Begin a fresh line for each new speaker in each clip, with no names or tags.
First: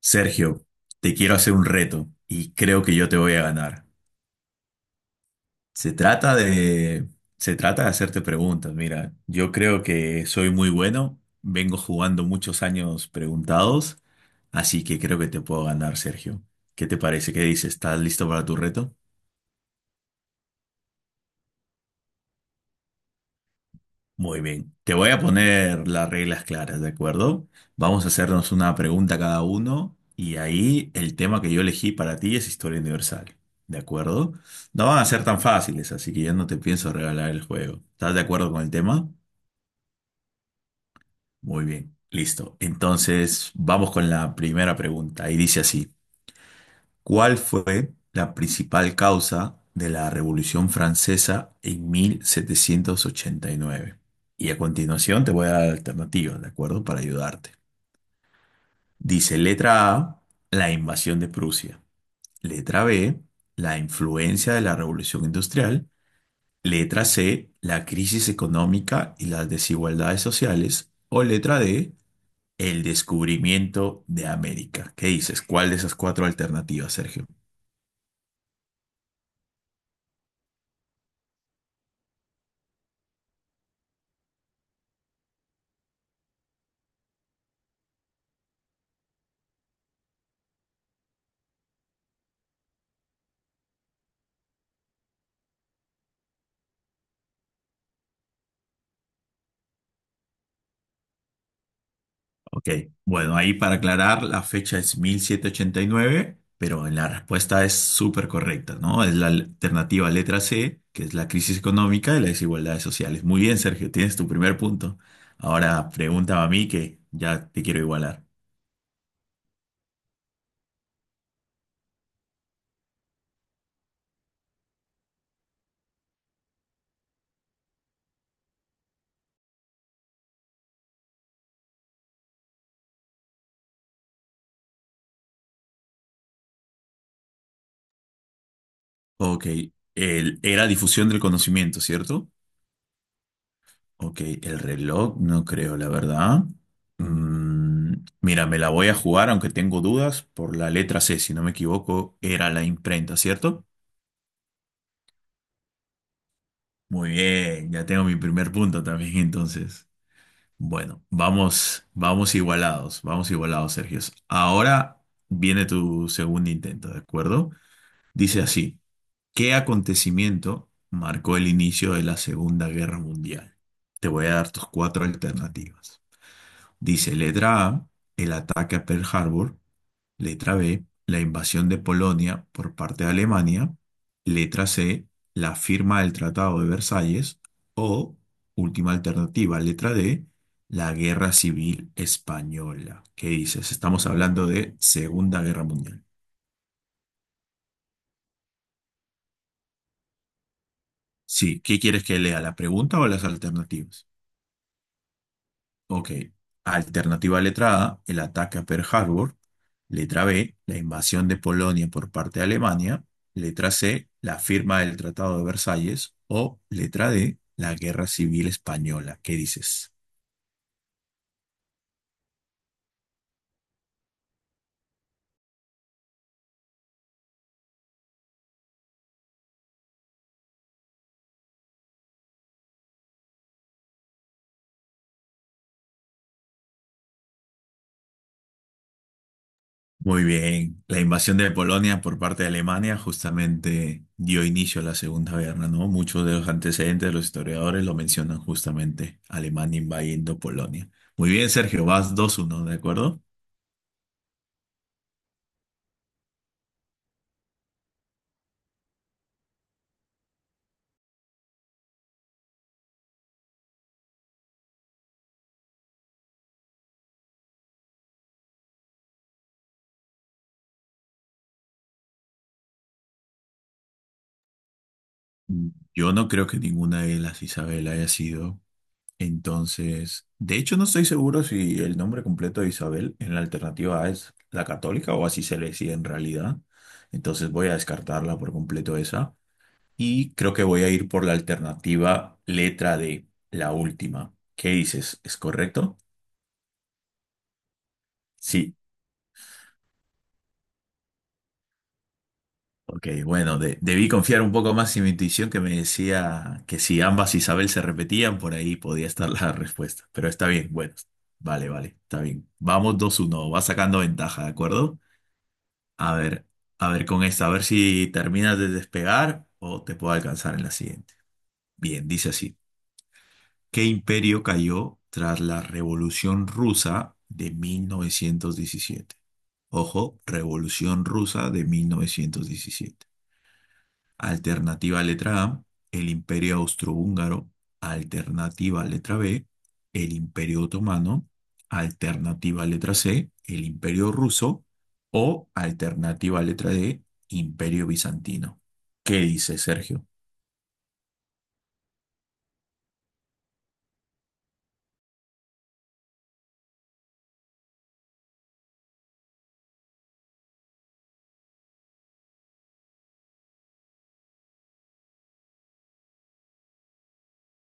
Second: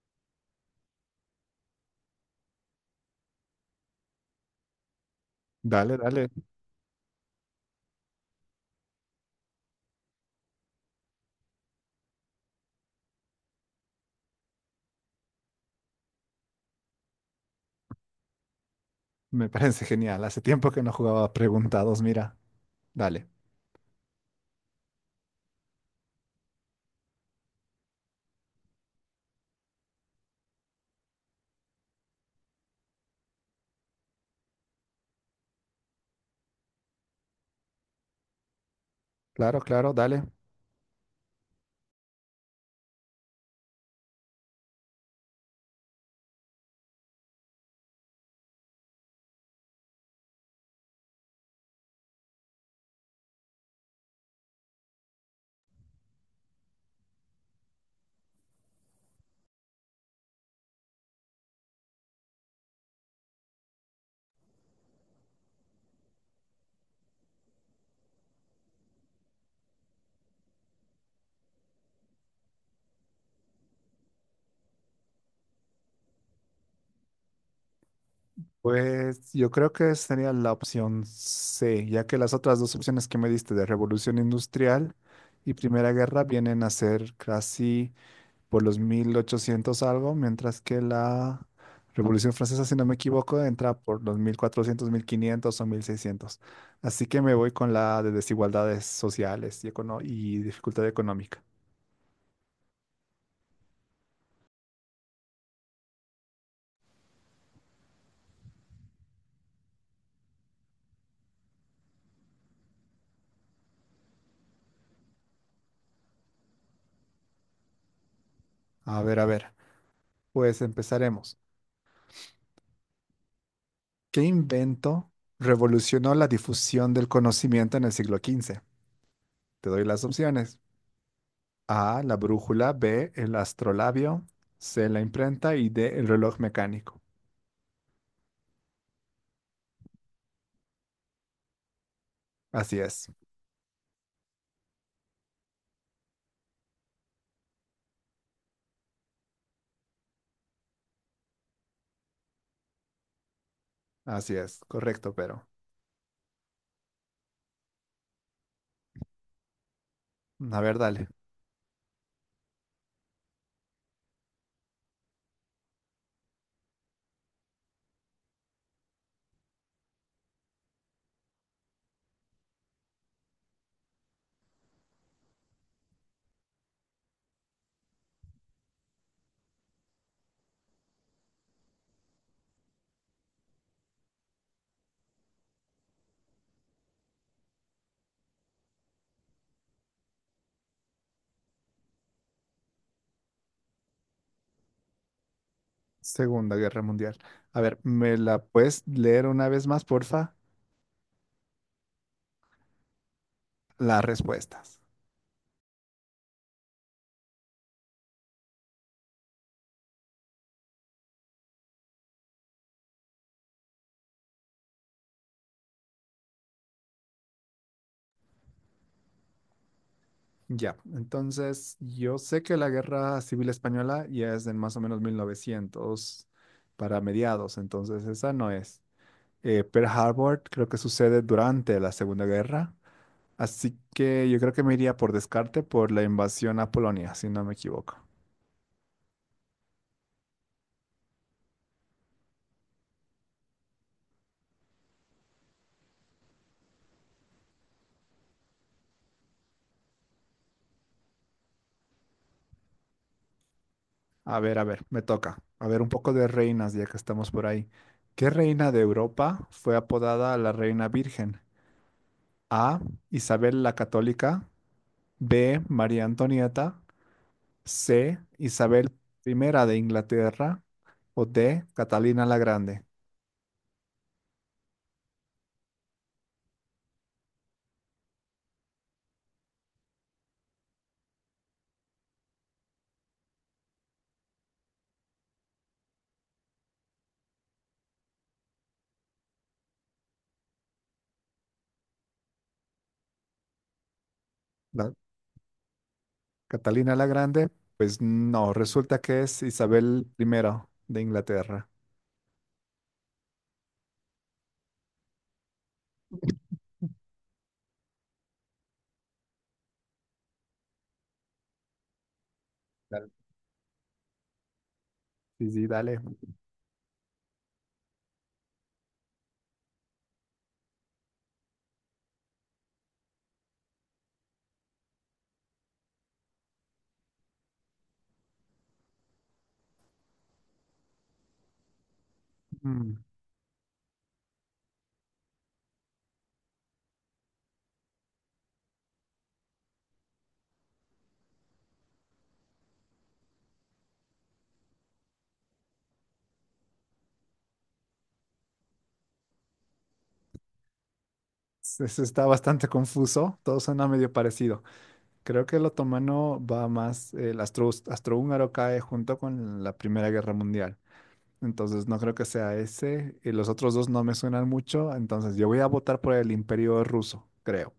Sergio, te quiero hacer un reto y creo que yo te voy a ganar. Se
Dale, dale.
trata de, se trata de hacerte preguntas. Mira, yo creo que soy muy bueno, vengo jugando muchos años preguntados, así que creo que te puedo ganar, Sergio. ¿Qué te parece? ¿Qué dices? ¿Estás listo para tu reto?
Me parece genial. Hace tiempo que no jugaba preguntados, mira. Dale.
Muy bien, te voy a poner las reglas claras, ¿de acuerdo? Vamos a hacernos una pregunta cada uno y ahí el tema que yo elegí para ti es historia universal, ¿de acuerdo? No van a ser tan fáciles, así que ya no te pienso regalar el juego. ¿Estás de acuerdo con el tema?
Claro, claro, dale.
Muy bien, listo. Entonces, vamos con la primera pregunta y dice así. ¿Cuál fue la principal causa de la Revolución Francesa en 1789? Y nueve? Y a continuación te voy a dar alternativas, ¿de acuerdo? Para ayudarte. Dice letra A, la invasión de Prusia. Letra B, la influencia de la Revolución Industrial. Letra C, la crisis económica y las desigualdades sociales. O letra D, el descubrimiento de América. ¿Qué dices? ¿Cuál de esas cuatro alternativas, Sergio?
Pues yo creo que sería la opción C, ya que las otras dos opciones que me diste de Revolución Industrial y Primera Guerra vienen a ser casi por los 1800 algo, mientras que la Revolución Francesa, si no me equivoco, entra por los 1400, 1500 o 1600. Así que me voy con la de desigualdades sociales y dificultad económica.
Ok, bueno, ahí para aclarar, la fecha es mil setecientos ochenta y nueve, pero la respuesta es súper correcta, ¿no? Es la alternativa letra C, que es la crisis económica y las desigualdades sociales. Muy bien, Sergio, tienes tu primer punto. Ahora pregúntame a mí que ya te quiero igualar.
A ver, a ver. Pues empezaremos. ¿Qué invento revolucionó la difusión del conocimiento en el siglo XV? Te doy las opciones. A, la brújula, B, el astrolabio, C, la imprenta y D, el reloj mecánico.
Ok, el, era difusión del conocimiento, ¿cierto?
Así es,
Ok, el reloj, no creo, la verdad. Mm, mira, me la voy a jugar, aunque tengo dudas, por la letra C, si no me equivoco, era la imprenta, ¿cierto?
así es, correcto, pero.
Muy bien, ya tengo mi primer punto también entonces.
A ver,
Bueno,
dale.
vamos, vamos igualados, Sergio. Ahora viene tu segundo intento, ¿de acuerdo? Dice así, ¿qué acontecimiento marcó el inicio de la Segunda Guerra Mundial? Te voy a dar tus cuatro alternativas. Dice letra A, el ataque a Pearl Harbor. Letra B, la invasión de Polonia por parte de Alemania. Letra C, la firma del Tratado de Versalles. O, última alternativa, letra D, la Guerra Civil Española. ¿Qué dices? Estamos hablando de Segunda Guerra Mundial.
Segunda Guerra Mundial. A ver, ¿me la puedes leer una vez más, porfa?
Sí, ¿qué quieres que lea? ¿La pregunta o las
Las
alternativas?
respuestas.
Ok. Alternativa letra A, el ataque a Pearl Harbor. Letra B, la invasión de Polonia por parte de Alemania. Letra C, la firma del Tratado de Versalles. O letra D, la Guerra Civil Española. ¿Qué dices?
Ya, entonces yo sé que la guerra civil española ya es en más o menos 1900 para mediados, entonces esa no es. Pearl Harbor creo que sucede durante la Segunda Guerra, así que yo creo que me iría por descarte por la invasión a Polonia, si no me equivoco.
Muy bien. La invasión de Polonia por parte de Alemania justamente dio inicio a la Segunda Guerra, ¿no? Muchos de los antecedentes de los historiadores lo mencionan justamente, Alemania invadiendo Polonia. Muy bien, Sergio, vas dos uno, ¿de acuerdo?
A ver, me toca. A ver, un poco de reinas ya que estamos por ahí. ¿Qué reina de Europa fue apodada la Reina Virgen? A. Isabel la Católica. B. María Antonieta. C, Isabel I de Inglaterra o D, Catalina la Grande.
Yo no creo que ninguna de las Isabel haya sido. Entonces, de hecho, no estoy seguro si el nombre completo de Isabel en la alternativa A es la católica o así se le decía en realidad. Entonces voy a descartarla por completo esa. Y creo que voy a ir por la alternativa letra D, la última. ¿Qué
La-
dices? ¿Es correcto?
Catalina la Grande, pues no,
Sí,
resulta que es Isabel I de Inglaterra.
ok, bueno, debí confiar un poco más en mi intuición que me decía que si ambas Isabel se repetían, por ahí podía estar la respuesta. Pero está bien, bueno, vale, vale, está bien. Vamos
Dale.
2-1, va sacando ventaja, ¿de acuerdo?
Sí, sí, dale.
A ver, a ver con esta, a ver si terminas de despegar o te puedo alcanzar en la siguiente. Bien, dice así. ¿Qué imperio cayó tras la Revolución Rusa de 1917? Ojo, Revolución Rusa de
Mm,
1917. Alternativa letra A, el Imperio Austrohúngaro. Alternativa letra B, el Imperio Otomano. Alternativa letra C, el Imperio Ruso. O alternativa letra D, Imperio Bizantino. ¿Qué dice Sergio?
Está bastante confuso, todo suena medio parecido. Creo que el otomano va más, el astrohúngaro cae junto con la Primera Guerra Mundial. Entonces no creo que sea ese, y los otros dos no me suenan mucho, entonces yo voy a votar por el Imperio Ruso, creo.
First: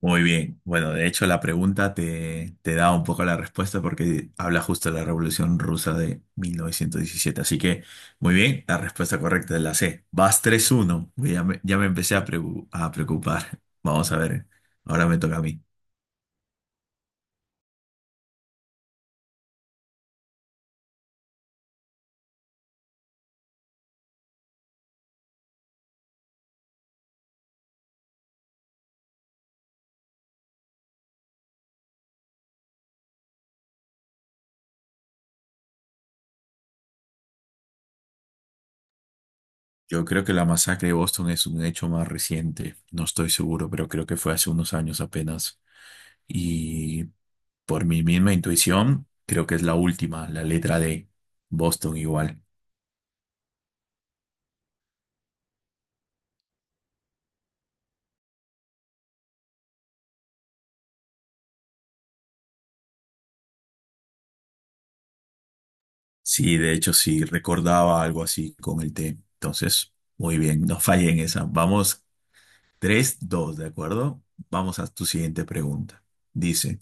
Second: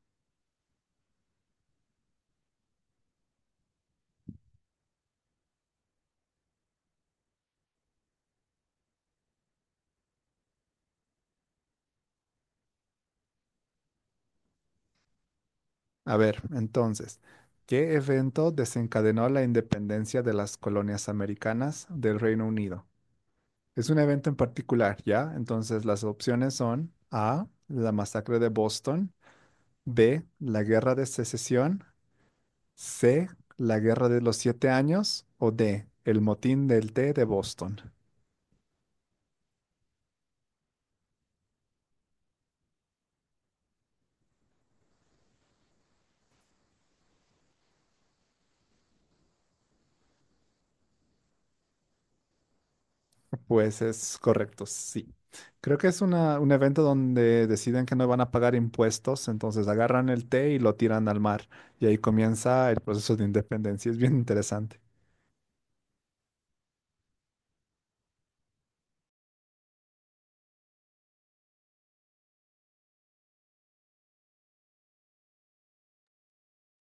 Muy bien. Bueno, de hecho la pregunta te da un poco la respuesta porque habla justo de la Revolución Rusa de 1917. Así que, muy bien, la respuesta correcta es la C. Vas tres uno. Ya me empecé a, preocupar. Vamos a ver, ahora me toca a mí.
A ver, entonces, ¿qué evento desencadenó la independencia de las colonias americanas del Reino Unido? Es un evento en particular, ¿ya? Entonces, las opciones son A, la masacre de Boston, B, la guerra de secesión, C, la guerra de los siete años o D, el motín del té de Boston.
Yo creo que la masacre de Boston es un hecho más reciente. No estoy seguro, pero creo que fue hace unos años apenas. Y por mi misma intuición, creo que es la última, la letra D. Boston igual.
Pues es correcto, sí. Creo que es un evento donde deciden que no van a pagar impuestos, entonces agarran el té y lo tiran al mar y ahí comienza el proceso de independencia. Es bien interesante.
Sí, de hecho, sí, recordaba algo así con el té. Entonces, muy bien, no fallé en esa. Vamos, tres, dos, ¿de acuerdo? Vamos a tu siguiente pregunta. Dice,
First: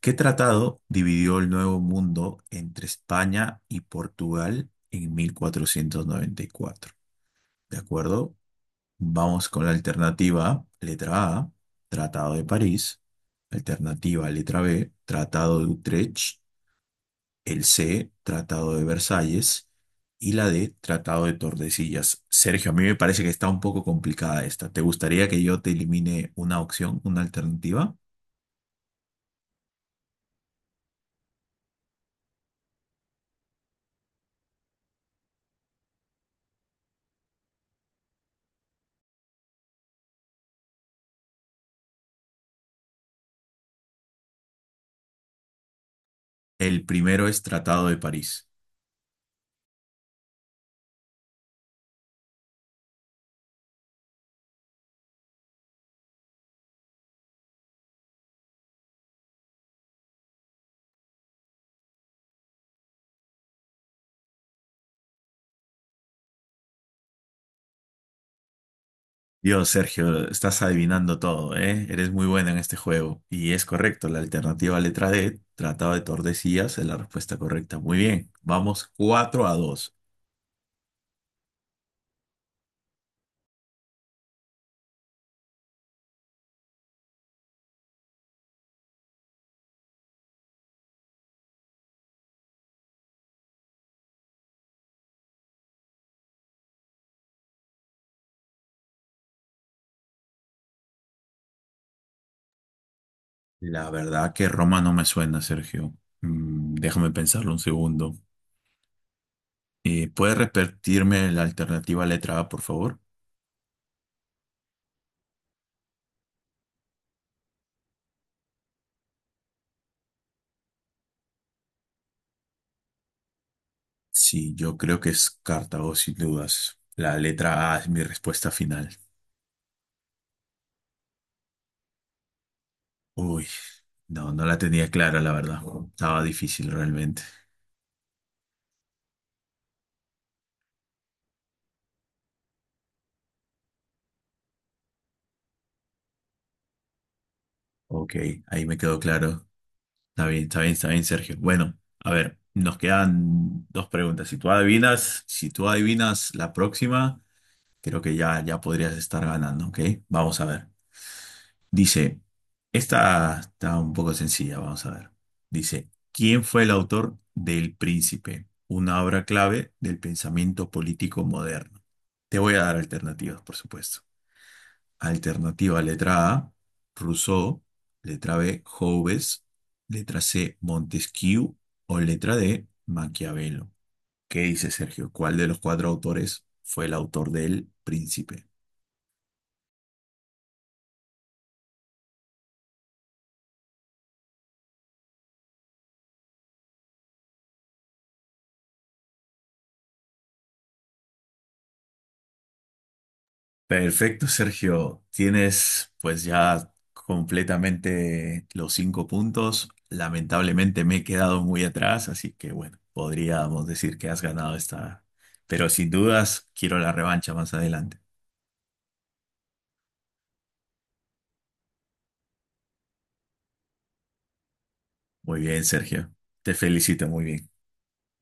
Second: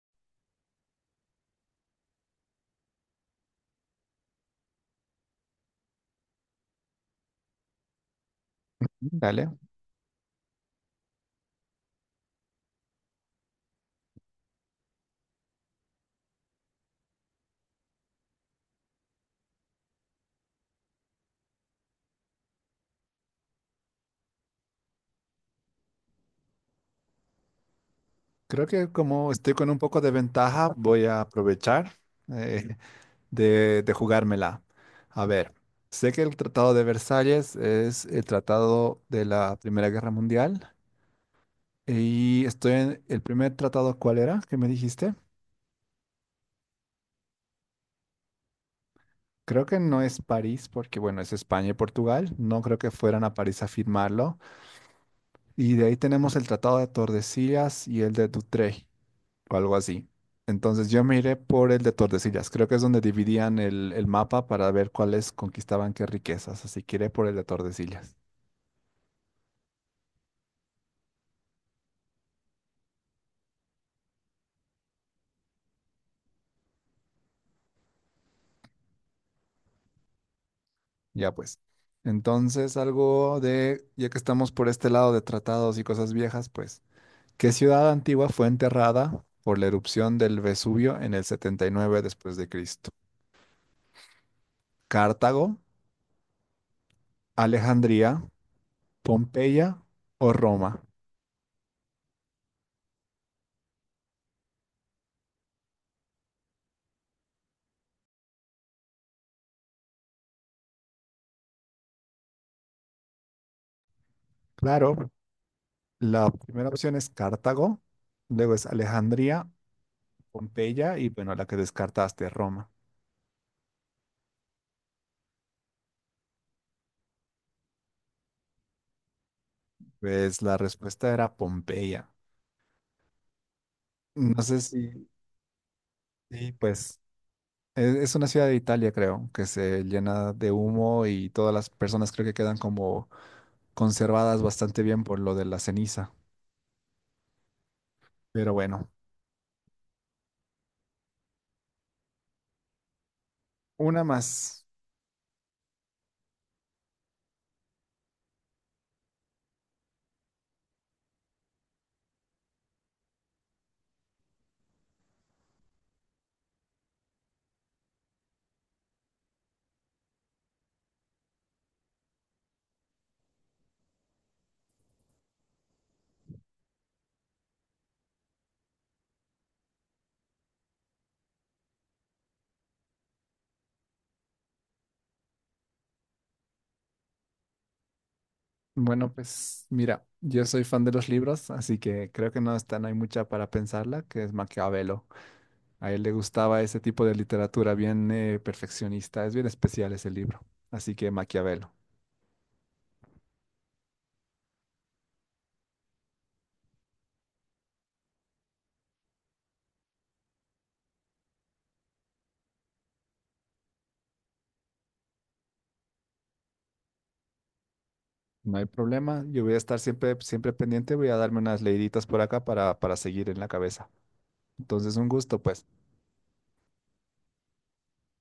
¿qué tratado dividió el Nuevo Mundo entre España y Portugal en mil cuatrocientos noventa y cuatro? ¿De acuerdo? Vamos
Dale.
con la alternativa, letra A, Tratado de París. Alternativa, letra B, Tratado de Utrecht, el C, Tratado de Versalles, y la D, Tratado de Tordesillas. Sergio, a mí me parece que está un poco complicada esta. ¿Te gustaría que yo te elimine una opción, una alternativa?
Creo que como estoy con un poco de ventaja, voy a aprovechar eh, de jugármela. A ver, sé que el Tratado de Versalles es el tratado de la Primera Guerra Mundial y estoy en el primer tratado, ¿cuál era? ¿Qué me dijiste?
El primero es Tratado de París.
Creo que no es París, porque bueno, es España y Portugal. No creo que fueran a París a firmarlo. Y de ahí tenemos el Tratado de Tordesillas y el de Utrecht, o algo así. Entonces yo me iré por el de Tordesillas. Creo que es donde dividían el mapa para ver cuáles conquistaban qué riquezas. Así que iré por el de Tordesillas.
Dios, Sergio, estás adivinando todo, ¿eh? Eres muy bueno en este juego. Y es correcto, la alternativa letra D, Tratado de Tordesillas, es la respuesta correcta. Muy bien, vamos 4 a dos.
Ya pues. Entonces algo de, ya que estamos por este lado de tratados y cosas viejas, pues, ¿qué ciudad antigua fue enterrada por la erupción del Vesubio en el 79 después de Cristo? Cartago, Alejandría, Pompeya o Roma.
La verdad que Roma no me suena, Sergio. Mm, déjame pensarlo un segundo. ¿Puedes repetirme la alternativa letra A, por favor?
Claro, la primera opción es Cartago, luego es Alejandría, Pompeya y bueno, la que descartaste, Roma.
Sí, yo creo que es Cartago, sin dudas. La letra A es mi respuesta final.
Pues la respuesta era Pompeya.
Uy, no,
No
no la
sé si,
tenía clara, la verdad. Estaba
sí,
difícil
pues
realmente.
es, una ciudad de Italia, creo, que se llena de humo y todas las personas creo que quedan como conservadas bastante bien por lo de la ceniza.
Ok,
Pero
ahí me
bueno,
quedó claro. Está bien, está bien, está bien, Sergio. Bueno, a ver, nos quedan dos
una
preguntas. Si tú
más.
adivinas, si tú adivinas la próxima, creo que ya, ya podrías estar ganando, ¿ok? Vamos a ver. Dice, esta está un poco sencilla, vamos a ver. Dice, ¿quién fue el autor del Príncipe? Una obra clave del pensamiento político moderno. Te voy a dar alternativas, por supuesto. Alternativa letra A, Rousseau, letra B, Hobbes, letra C, Montesquieu o letra D, Maquiavelo. ¿Qué dice Sergio? ¿Cuál de los cuatro autores fue el autor del Príncipe?
Bueno, pues mira, yo soy fan de los libros, así que creo que no está, no hay mucha para pensarla, que es Maquiavelo. A él le gustaba ese tipo de literatura bien perfeccionista, es bien especial ese libro, así que Maquiavelo.
Perfecto, Sergio. Tienes pues ya completamente los 5 puntos. Lamentablemente me he quedado muy atrás, así que bueno, podríamos decir que has ganado esta, pero sin dudas quiero la revancha más adelante.
No hay problema, yo voy a estar siempre, siempre pendiente, voy a darme unas leiditas por acá para seguir en la cabeza. Entonces, un
Muy
gusto,
bien,
pues.
Sergio. Te felicito, muy bien.